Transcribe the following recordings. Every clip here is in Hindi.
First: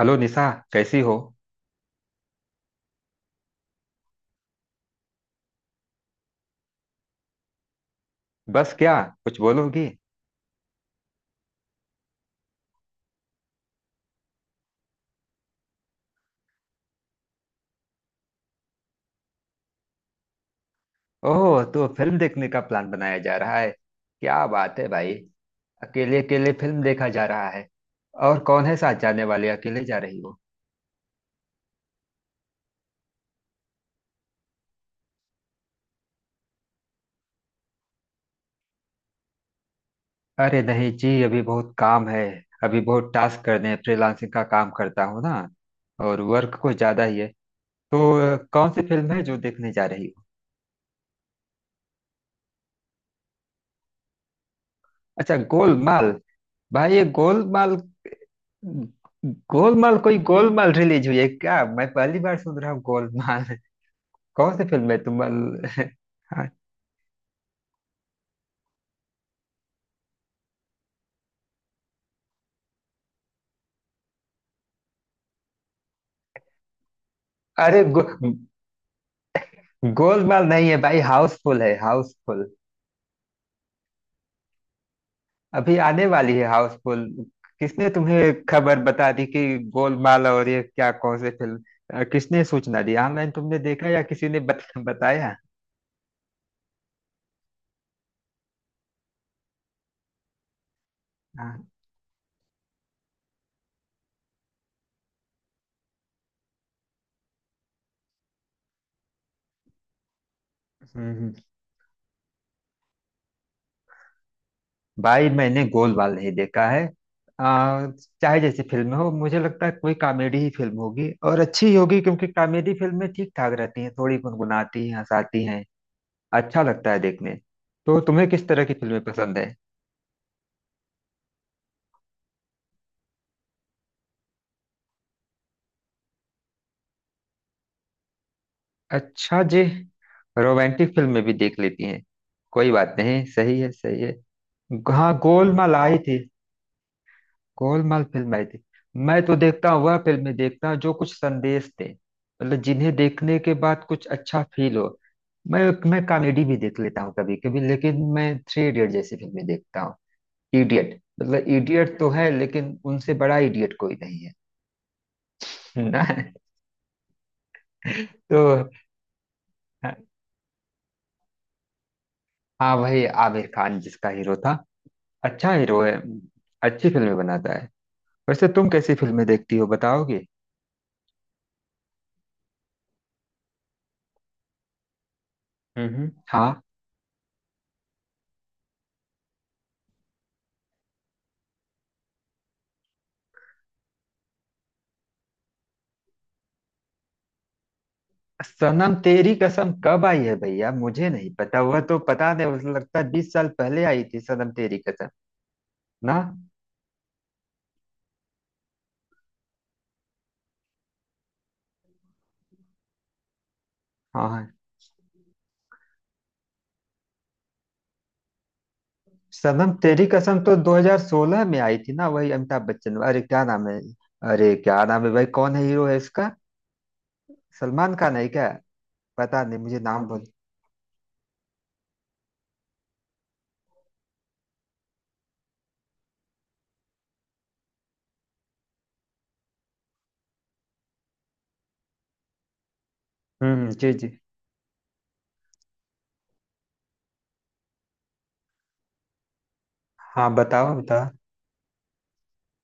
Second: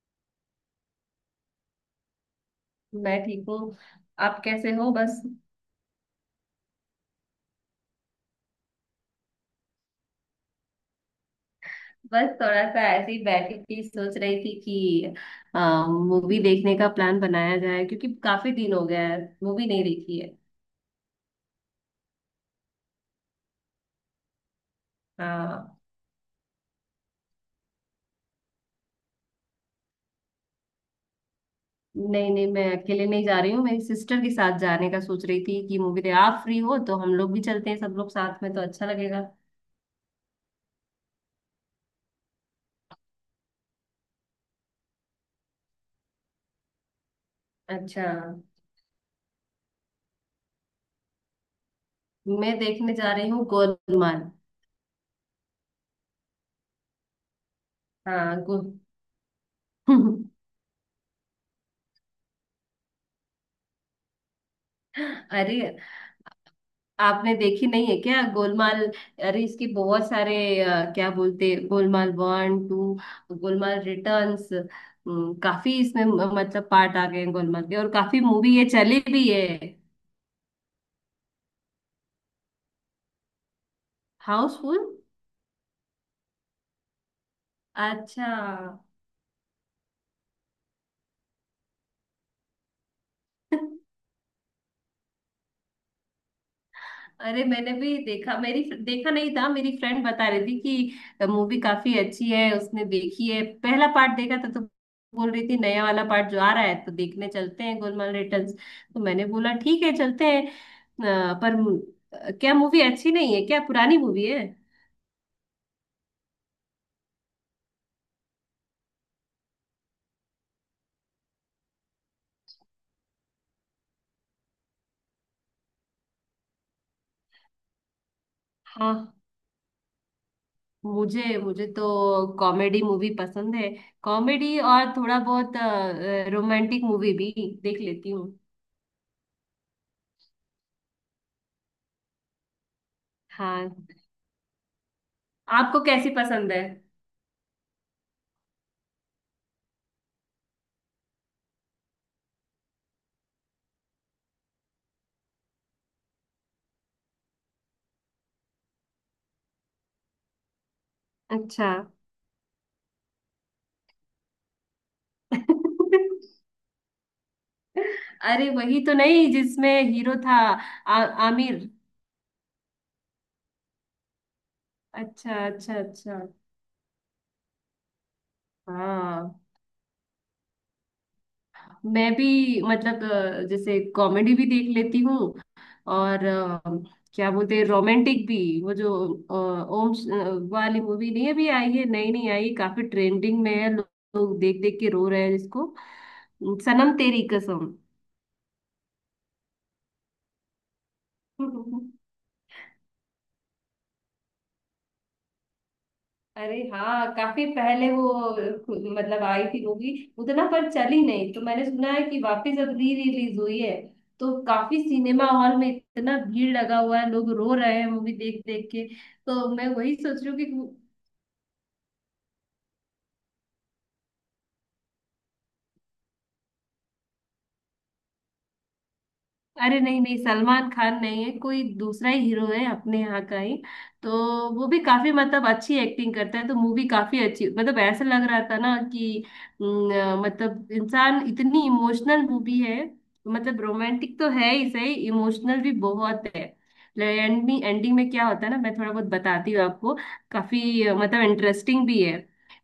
हेलो निशा। कैसी हो? मैं ठीक हूँ। आप कैसे हो? बस। बस क्या? कुछ बोलोगी? बस थोड़ा सा ऐसे ही बैठी थी, सोच रही थी कि मूवी देखने का प्लान बनाया जाए क्योंकि काफी दिन हो गया है मूवी नहीं देखी है। ओह, तो फिल्म देखने का प्लान बनाया जा रहा है। क्या बात है भाई। हाँ। अकेले अकेले फिल्म देखा जा रहा है? और कौन है साथ जाने वाले? अकेले जा रही हो? नहीं नहीं मैं अकेले नहीं जा रही हूँ, मेरी सिस्टर के साथ जाने का सोच रही थी कि मूवी दे आप फ्री हो तो हम लोग भी चलते हैं, सब लोग साथ में तो अच्छा लगेगा। अरे नहीं जी, अभी बहुत काम है। अभी बहुत टास्क करने हैं। फ्रीलांसिंग का काम करता हूँ ना। और वर्क कुछ ज्यादा ही है। अच्छा। तो कौन सी फिल्म है जो देखने जा रही हो? मैं देखने जा रही हूँ गोलमाल। अच्छा, गोलमाल। भाई, ये गोलमाल। हाँ गो गोलमाल? कोई गोलमाल रिलीज हुई है क्या? मैं पहली बार सुन रहा हूँ गोलमाल। कौन सी फिल्म है तुम? अरे हाँ। आपने देखी नहीं है क्या गोलमाल? अरे इसकी बहुत सारे क्या बोलते Golmaal one two, Golmaal returns. काफी इसमें मतलब पार्ट आ गए हैं गोलमाल के अरे और काफी मूवी ये चली भी है। गोलमाल नहीं है भाई, हाउसफुल है, हाउसफुल। हाउसफुल। अभी आने वाली है हाउसफुल। किसने तुम्हें अच्छा। खबर बता दी कि गोलमाल, और ये क्या, कौन सी फिल्म? किसने सूचना दी? ऑनलाइन तुमने देखा या किसी ने बताया? अरे मैंने भी देखा, मेरी देखा नहीं था, मेरी फ्रेंड बता रही थी कि मूवी हाँ। काफी अच्छी है, उसने देखी है पहला पार्ट देखा था, तो बोल रही थी नया वाला पार्ट जो आ रहा है तो देखने चलते हैं गोलमाल रिटर्न्स। तो मैंने बोला ठीक है चलते हैं, हम्म, पर क्या मूवी अच्छी नहीं है क्या? पुरानी मूवी है? भाई मैंने गोलमाल नहीं देखा है। आ, चाहे जैसी फिल्म हो, मुझे लगता है कोई कॉमेडी ही फिल्म होगी और अच्छी ही होगी, क्योंकि कॉमेडी फिल्में ठीक ठाक रहती हैं, थोड़ी गुनगुनाती हैं, हंसाती हैं। अच्छा लगता है देखने। तो तुम्हें किस तरह की हाँ। फिल्में पसंद है? मुझे मुझे तो कॉमेडी मूवी पसंद है। कॉमेडी और थोड़ा बहुत रोमांटिक मूवी भी देख लेती हूँ। अच्छा जी। रोमांटिक फिल्में भी देख लेती हैं। कोई बात नहीं, सही हाँ। है, सही है। हाँ, गोलमाल आपको आई कैसी थी। पसंद है? गोलमाल फिल्म आई थी। मैं तो देखता हूँ, वह फिल्में देखता हूँ जो कुछ संदेश दे। मतलब जिन्हें देखने के बाद कुछ अच्छा फील हो। मैं मैं कॉमेडी भी देख लेता हूँ कभी कभी, लेकिन मैं थ्री इडियट जैसी फिल्में देखता हूँ। इडियट मतलब अच्छा। इडियट तो है, लेकिन उनसे बड़ा इडियट कोई नहीं है ना। अरे तो वही तो नहीं जिसमें हीरो था? आ, आमिर। हाँ, वही आमिर खान जिसका हीरो था। अच्छा अच्छा अच्छा हीरो है। अच्छा। अच्छी फिल्में बनाता है। वैसे तुम कैसी फिल्में हाँ। देखती हो बताओगे? मैं भी, मतलब जैसे कॉमेडी भी देख लेती हूँ। हम्म, और हाँ। क्या बोलते हैं रोमांटिक भी। वो जो ओम वाली मूवी नहीं अभी आई है, नई नहीं आई, काफी ट्रेंडिंग में है, लोग देख देख के रो रहे हैं इसको। सनम तेरी कसम। सनम तेरी कसम कब आई है भैया? मुझे नहीं पता, वह तो पता नहीं, मुझे लगता है 20 साल पहले आई थी सनम तेरी कसम। ना। अरे हाँ काफी पहले वो मतलब आई थी मूवी, उतना पर चली नहीं, तो मैंने सुना है कि वापस अब री रिलीज हुई है, हाँ, तो हाँ। काफी सिनेमा हॉल में इतना भीड़ लगा हुआ है, लोग रो रहे हैं मूवी देख देख के। तो मैं सनम वही तेरी सोच कसम रही तो हूँ। 2016 में आई थी ना, वही अमिताभ बच्चन, अरे क्या नाम है? अरे क्या नाम है भाई, कौन है हीरो है इसका? सलमान खान है क्या? पता नहीं, अरे मुझे नहीं नाम नहीं भूल। सलमान खान नहीं है, कोई दूसरा ही हीरो है अपने यहाँ का ही। तो वो भी काफी मतलब अच्छी एक्टिंग करता है, तो मूवी काफी अच्छी, मतलब ऐसा लग रहा था ना कि न, मतलब इंसान इतनी इमोशनल मूवी है। मतलब हम्म, जी जी। रोमांटिक तो है ही, सही, इमोशनल भी बहुत है। एंडिंग एंडिंग में क्या होता है ना मैं थोड़ा बहुत बताती हूँ आपको। हाँ, बताओ काफी बताओ। मतलब इंटरेस्टिंग भी है।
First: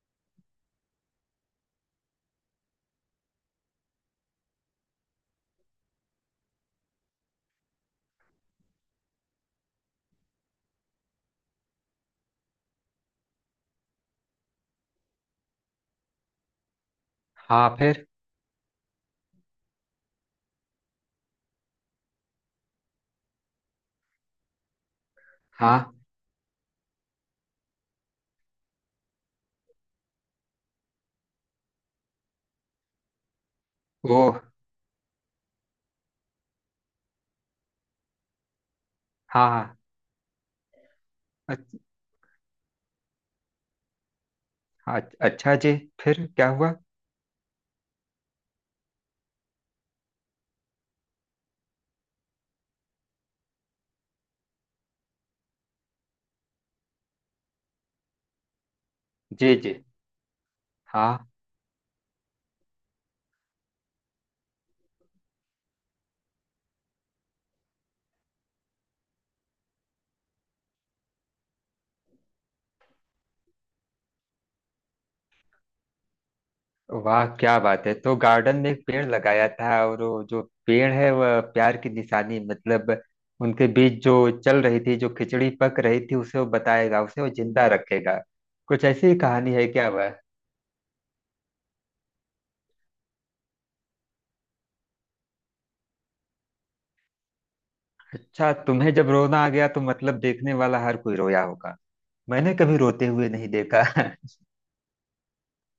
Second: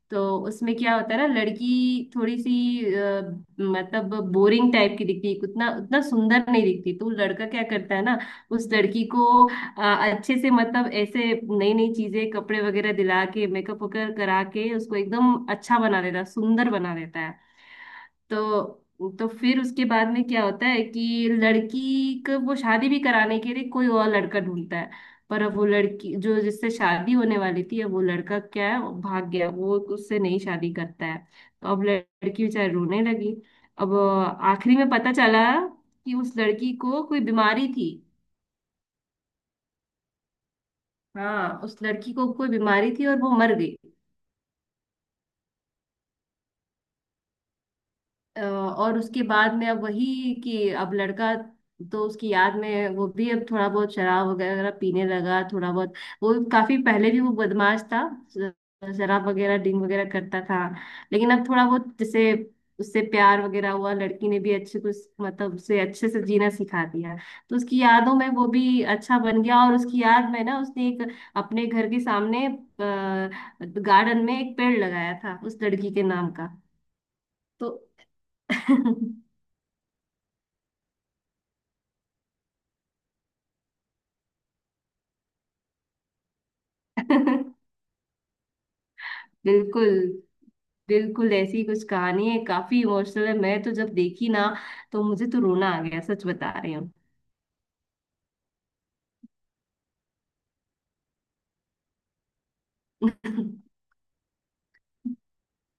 तो उसमें क्या होता है ना, लड़की थोड़ी सी अ, मतलब बोरिंग टाइप की दिखती है, उतना उतना सुंदर नहीं दिखती, तो लड़का क्या करता है ना, उस लड़की को अच्छे से, मतलब ऐसे नई नई चीजें कपड़े वगैरह दिला के, मेकअप वगैरह करा के उसको एकदम अच्छा बना देता है, सुंदर बना देता है। हाँ, फिर? तो फिर उसके बाद में क्या होता है कि लड़की को वो शादी भी कराने के लिए कोई और लड़का ढूंढता है। पर अब वो हाँ, लड़की जो जिससे शादी होने वाली थी, अब वो लड़का क्या है, वो भाग गया, वो उससे नहीं शादी करता है। तो अब लड़की बेचारी रोने लगी। अब वो। आखिरी में पता चला कि उस लड़की को कोई बीमारी थी। हाँ हाँ। हाँ उस अच्छ- लड़की को कोई बीमारी थी और वो मर गई। हाँ, अच्छा जी। फिर क्या हुआ? और उसके बाद में अब वही कि अब लड़का, तो उसकी याद में वो भी अब थोड़ा बहुत शराब वगैरह पीने लगा थोड़ा बहुत। वो काफी पहले भी वो बदमाश था, ज- शराब जी वगैरह जी। ड्रिंक वगैरह करता था। हाँ, लेकिन अब थोड़ा बहुत जैसे उससे प्यार वगैरह हुआ, लड़की ने भी अच्छे कुछ मतलब उसे अच्छे से जीना सिखा दिया। तो उसकी यादों में वो भी अच्छा बन गया, और उसकी याद में ना उसने एक अपने घर के सामने गार्डन में एक पेड़ लगाया था उस लड़की के नाम का। वाह क्या तो बात है। तो गार्डन में एक पेड़ लगाया था, और वो जो पेड़ है वह प्यार की निशानी, मतलब उनके बीच जो चल रही थी, जो खिचड़ी पक रही थी, उसे वो बताएगा, उसे वो जिंदा रखेगा। कुछ ऐसी ही कहानी है बिल्कुल। क्या वह? बिल्कुल ऐसी कुछ कहानी है, काफी इमोशनल है। मैं तो जब देखी ना तो मुझे तो रोना आ गया, सच बता रही हूँ। अच्छा, तुम्हें जब रोना आ गया, तो मतलब देखने वाला हर कोई रोया होगा। मैंने कभी रोते हुए नहीं देखा।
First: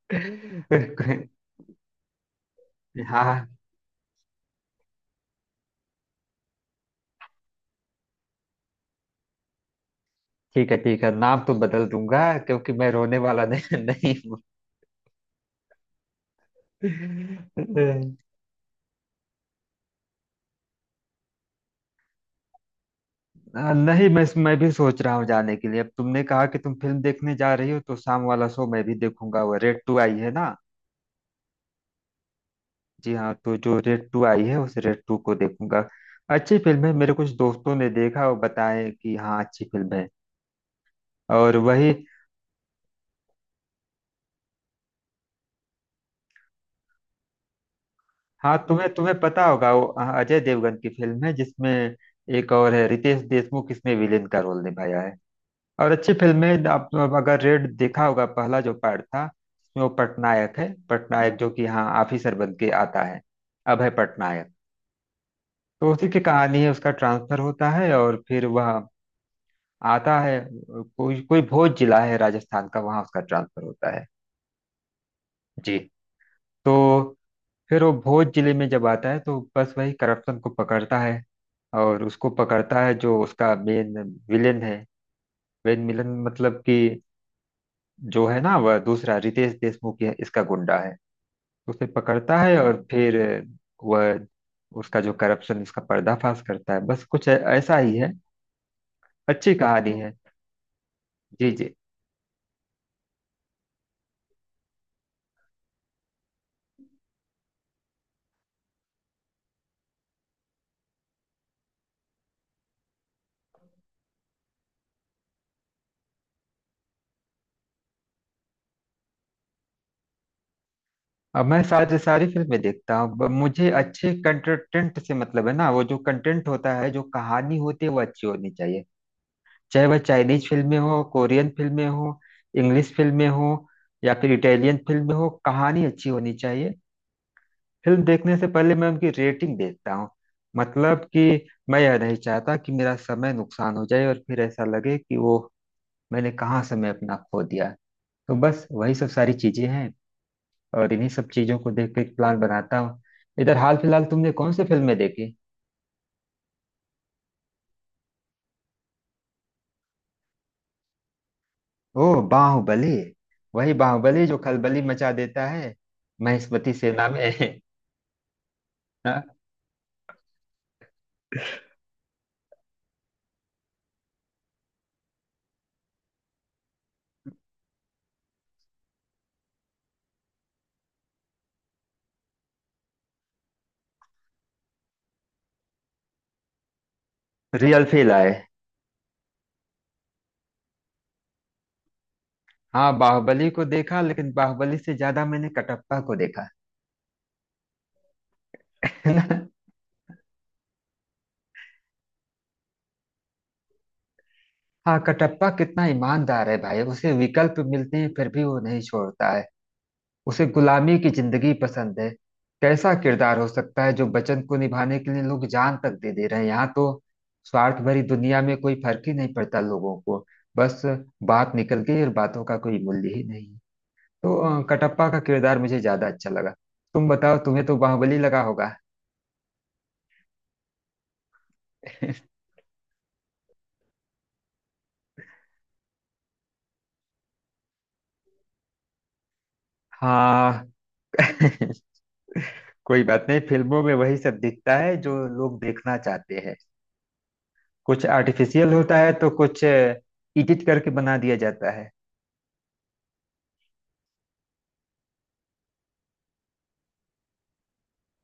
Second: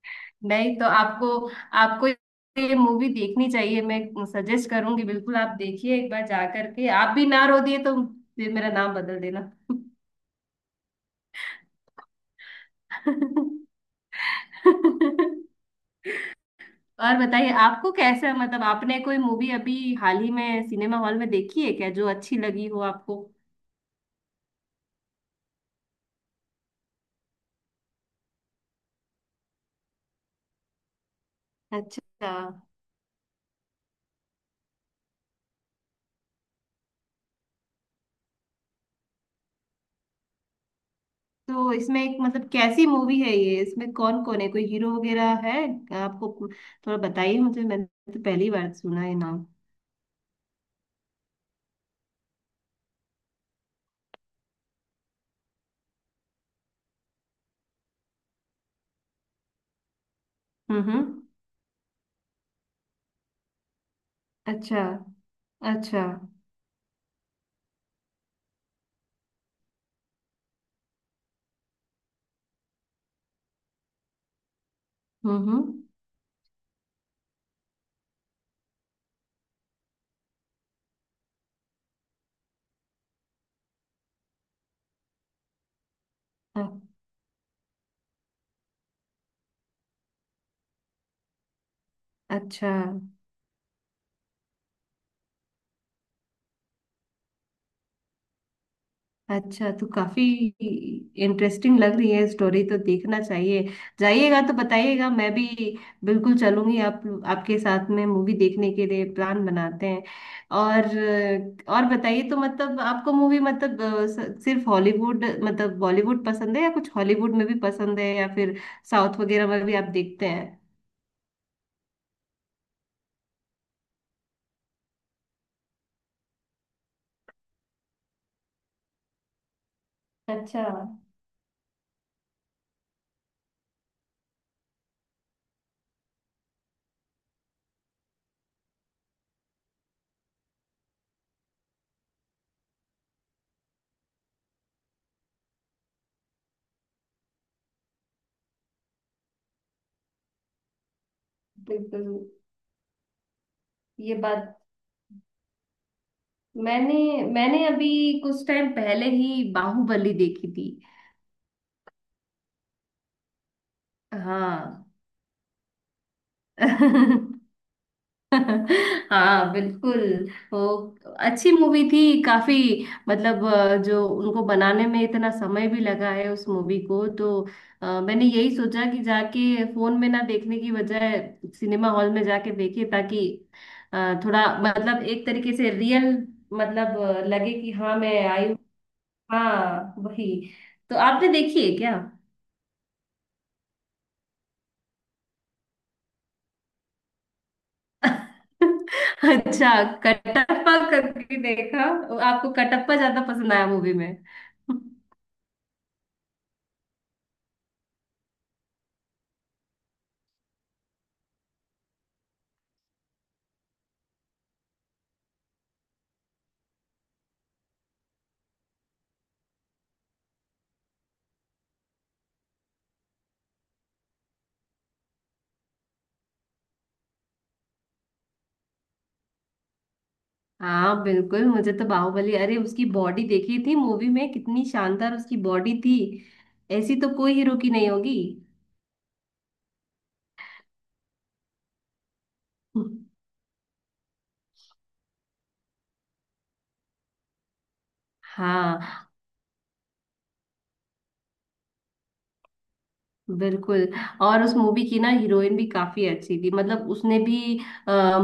नहीं, तो आपको, आपको ये मूवी हाँ, देखनी चाहिए, मैं सजेस्ट करूंगी बिल्कुल। आप देखिए एक बार जा करके, आप भी ना रो दिए तो फिर मेरा नाम बदल देना। ठीक है ठीक है, नाम तो बदल दूंगा, क्योंकि मैं रोने वाला नहीं, नहीं और बताइए, आपको हूँ। कैसा मतलब आपने कोई मूवी अभी हाल ही में सिनेमा हॉल में देखी है क्या जो अच्छी लगी हो आपको? नहीं, मैं भी सोच रहा हूँ जाने के लिए। अब तुमने कहा कि तुम फिल्म देखने जा रही हो, तो शाम वाला शो मैं भी देखूंगा, वो रेड टू आई है ना। अच्छा। जी हाँ, तो जो रेड टू आई है उस रेड टू को देखूंगा। अच्छी फिल्म है, मेरे कुछ दोस्तों ने देखा और बताए कि हाँ अच्छी फिल्म है। और तो वही, इसमें एक मतलब कैसी मूवी है ये? इसमें कौन कौन है? कोई हीरो वगैरह है? आपको थोड़ा बताइए मुझे, मैंने तो पहली हाँ, बार तुम्हें सुना है तुम्हें नाम। पता होगा वो, हाँ, अजय देवगन की फिल्म है जिसमें एक और है रितेश देशमुख, इसमें विलेन का रोल निभाया है। और अच्छी फिल्म है। आप अगर रेड देखा होगा, पहला जो पार्ट था उसमें, वो पटनायक है, हम्म। पटनायक जो कि यहाँ ऑफिसर बन के आता है। अभय पटनायक। अच्छा तो अच्छा। उसी की कहानी है, उसका ट्रांसफर होता है और फिर वह आता है, कोई कोई भोज जिला है राजस्थान का, वहाँ उसका ट्रांसफर होता है। हम्म। जी। तो फिर वो भोज जिले में जब आता है, तो बस वही करप्शन को पकड़ता है। और उसको पकड़ता है जो उसका मेन विलेन है। मेन विलेन मतलब कि अ- जो है ना, वह दूसरा रितेश देशमुख है, इसका गुंडा है। उसे पकड़ता है, अच्छा। और हाँ, फिर वह उसका जो करप्शन उसका पर्दाफाश करता है, बस कुछ ऐसा ही है। अच्छी अच्छा, तो कहानी है। काफी जी जी। इंटरेस्टिंग लग रही है स्टोरी, तो देखना चाहिए। जाइएगा तो बताइएगा, मैं भी बिल्कुल चलूंगी आप, आपके साथ में मूवी देखने के लिए प्लान बनाते हैं। और और बताइए तो, मतलब आपको मूवी, मतलब सिर्फ हॉलीवुड मतलब बॉलीवुड पसंद है या कुछ हॉलीवुड में भी पसंद है, या फिर साउथ वगैरह में भी आप देखते हैं? अब मैं सारी सारी फिल्में देखता हूँ, मुझे अच्छे कंटेंट से मतलब है ना, वो जो कंटेंट होता है, जो कहानी होती है वो अच्छी होनी चाहिए। चाहे वह चाइनीज अच्छा। फिल्में हो, कोरियन फिल्में हो, इंग्लिश फिल्में हो, या फिर इटालियन फिल्में हो, कहानी अच्छी होनी चाहिए। फिल्म देखने से पहले मैं उनकी रेटिंग देखता हूँ। मतलब कि मैं यह नहीं चाहता कि मेरा समय नुकसान हो जाए और फिर ऐसा लगे कि वो, मैंने कहाँ समय अपना खो दिया। तो बस वही सब सारी चीजें हैं। और इन्हीं सब चीजों को देख के एक बिल्कुल प्लान बनाता हूँ। इधर हाल फिलहाल ये तुमने कौन बात। सी फिल्में देखी? मैंने मैंने अभी कुछ टाइम पहले ही बाहुबली देखी थी। ओ, बाहुबली। वही बाहुबली जो खलबली हाँ। मचा देता है महेशमती सेना में। हाँ। हाँ बिल्कुल। वो अच्छी मूवी थी काफी, मतलब जो उनको बनाने में इतना समय भी लगा है उस मूवी को, तो मैंने यही सोचा कि जाके फोन में ना देखने की बजाय सिनेमा हॉल में जाके देखे, ताकि थोड़ा मतलब एक तरीके से रियल, मतलब लगे कि रियल हाँ फील मैं आए। आई हूँ। हाँ वही। तो आपने देखी है क्या? हाँ, बाहुबली को देखा, लेकिन बाहुबली से ज्यादा मैंने कटप्पा को देखा। अच्छा, कटप्पा कभी देखा? आपको कटप्पा ज्यादा पसंद आया मूवी में? हाँ, कटप्पा कितना ईमानदार है भाई, उसे विकल्प मिलते हैं फिर भी वो नहीं छोड़ता है। उसे गुलामी की जिंदगी पसंद है। कैसा किरदार हो सकता है जो वचन को निभाने के लिए लोग जान तक दे दे रहे हैं, यहाँ तो स्वार्थ भरी दुनिया में कोई फर्क ही नहीं पड़ता लोगों को। बस, बात निकल गई और बातों का कोई मूल्य ही नहीं। तो कटप्पा का किरदार मुझे ज्यादा अच्छा लगा। तुम बताओ, तुम्हें तो बाहुबली लगा होगा। हाँ बिल्कुल, मुझे तो बाहुबली, अरे उसकी बॉडी देखी थी मूवी में कितनी शानदार उसकी बॉडी थी। ऐसी तो कोई हीरो की नहीं होगी। हाँ कोई बात नहीं, फिल्मों में वही सब दिखता है जो लोग देखना चाहते हैं। कुछ आर्टिफिशियल होता हाँ है, तो कुछ एडिट करके बना दिया जाता है। बिल्कुल। और उस मूवी की ना हीरोइन भी काफी अच्छी थी, मतलब उसने भी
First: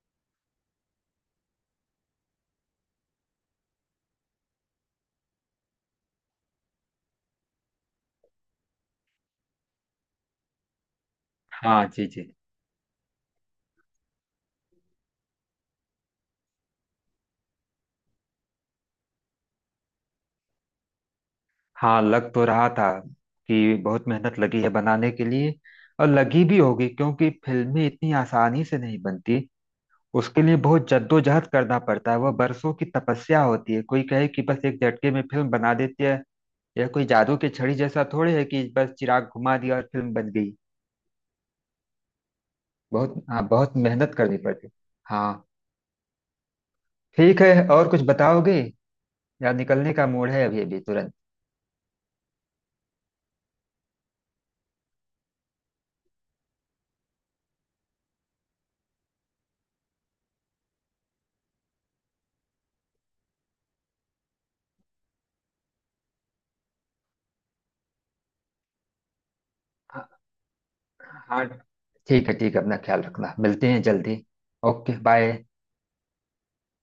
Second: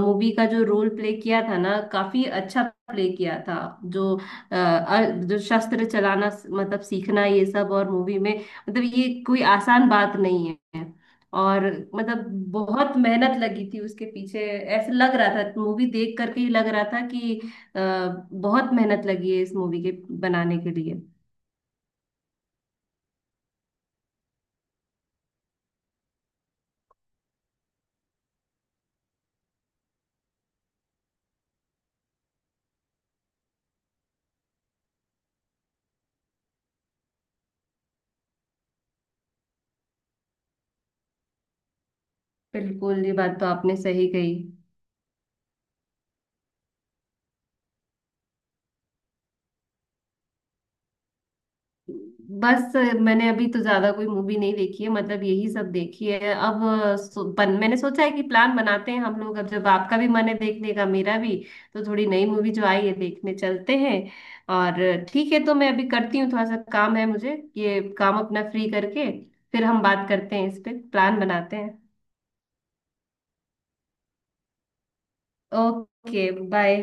मूवी का जो रोल प्ले किया था ना, काफी अच्छा प्ले किया था। जो अ, अ, जो शस्त्र चलाना, मतलब सीखना, ये सब और मूवी में, मतलब ये कोई आसान बात नहीं है। और हाँ, जी मतलब जी। बहुत मेहनत लगी थी उसके पीछे, ऐसे लग रहा था मूवी देख करके ही लग रहा था कि अ, बहुत मेहनत लगी है इस मूवी के बनाने के लिए। हाँ, लग तो रहा था कि बहुत मेहनत लगी है बनाने के लिए। और लगी भी होगी, क्योंकि फिल्में इतनी आसानी से नहीं बनती। उसके लिए बहुत जद्दोजहद करना पड़ता है, वह बरसों की तपस्या होती है। कोई कहे कि बस एक झटके में फिल्म बना देती है, यह कोई जादू की छड़ी जैसा थोड़ी है कि बस चिराग घुमा दिया और फिल्म बन गई। बिल्कुल ये बहुत, बात तो हाँ, बहुत आपने सही मेहनत कही। करनी पड़ती। हाँ। ठीक है, और कुछ बताओगे? यार, निकलने का मूड है अभी अभी, तुरंत। बस मैंने अभी तो ज्यादा कोई मूवी नहीं देखी है, मतलब यही सब देखी है। अब सो, मैंने सोचा है कि प्लान बनाते हैं हम लोग, अब जब आपका भी मन है देखने का मेरा भी, तो थोड़ी नई मूवी जो आई है देखने चलते हैं। और ठीक है, तो मैं अभी करती हूँ, थोड़ा सा काम है मुझे, ये काम अपना फ्री करके फिर हम हाँ बात करते हैं, इस पे प्लान हाँ, बनाते हैं। ठीक है ठीक है, अपना ख्याल रखना, मिलते हैं जल्दी। Okay bye. Okay bye.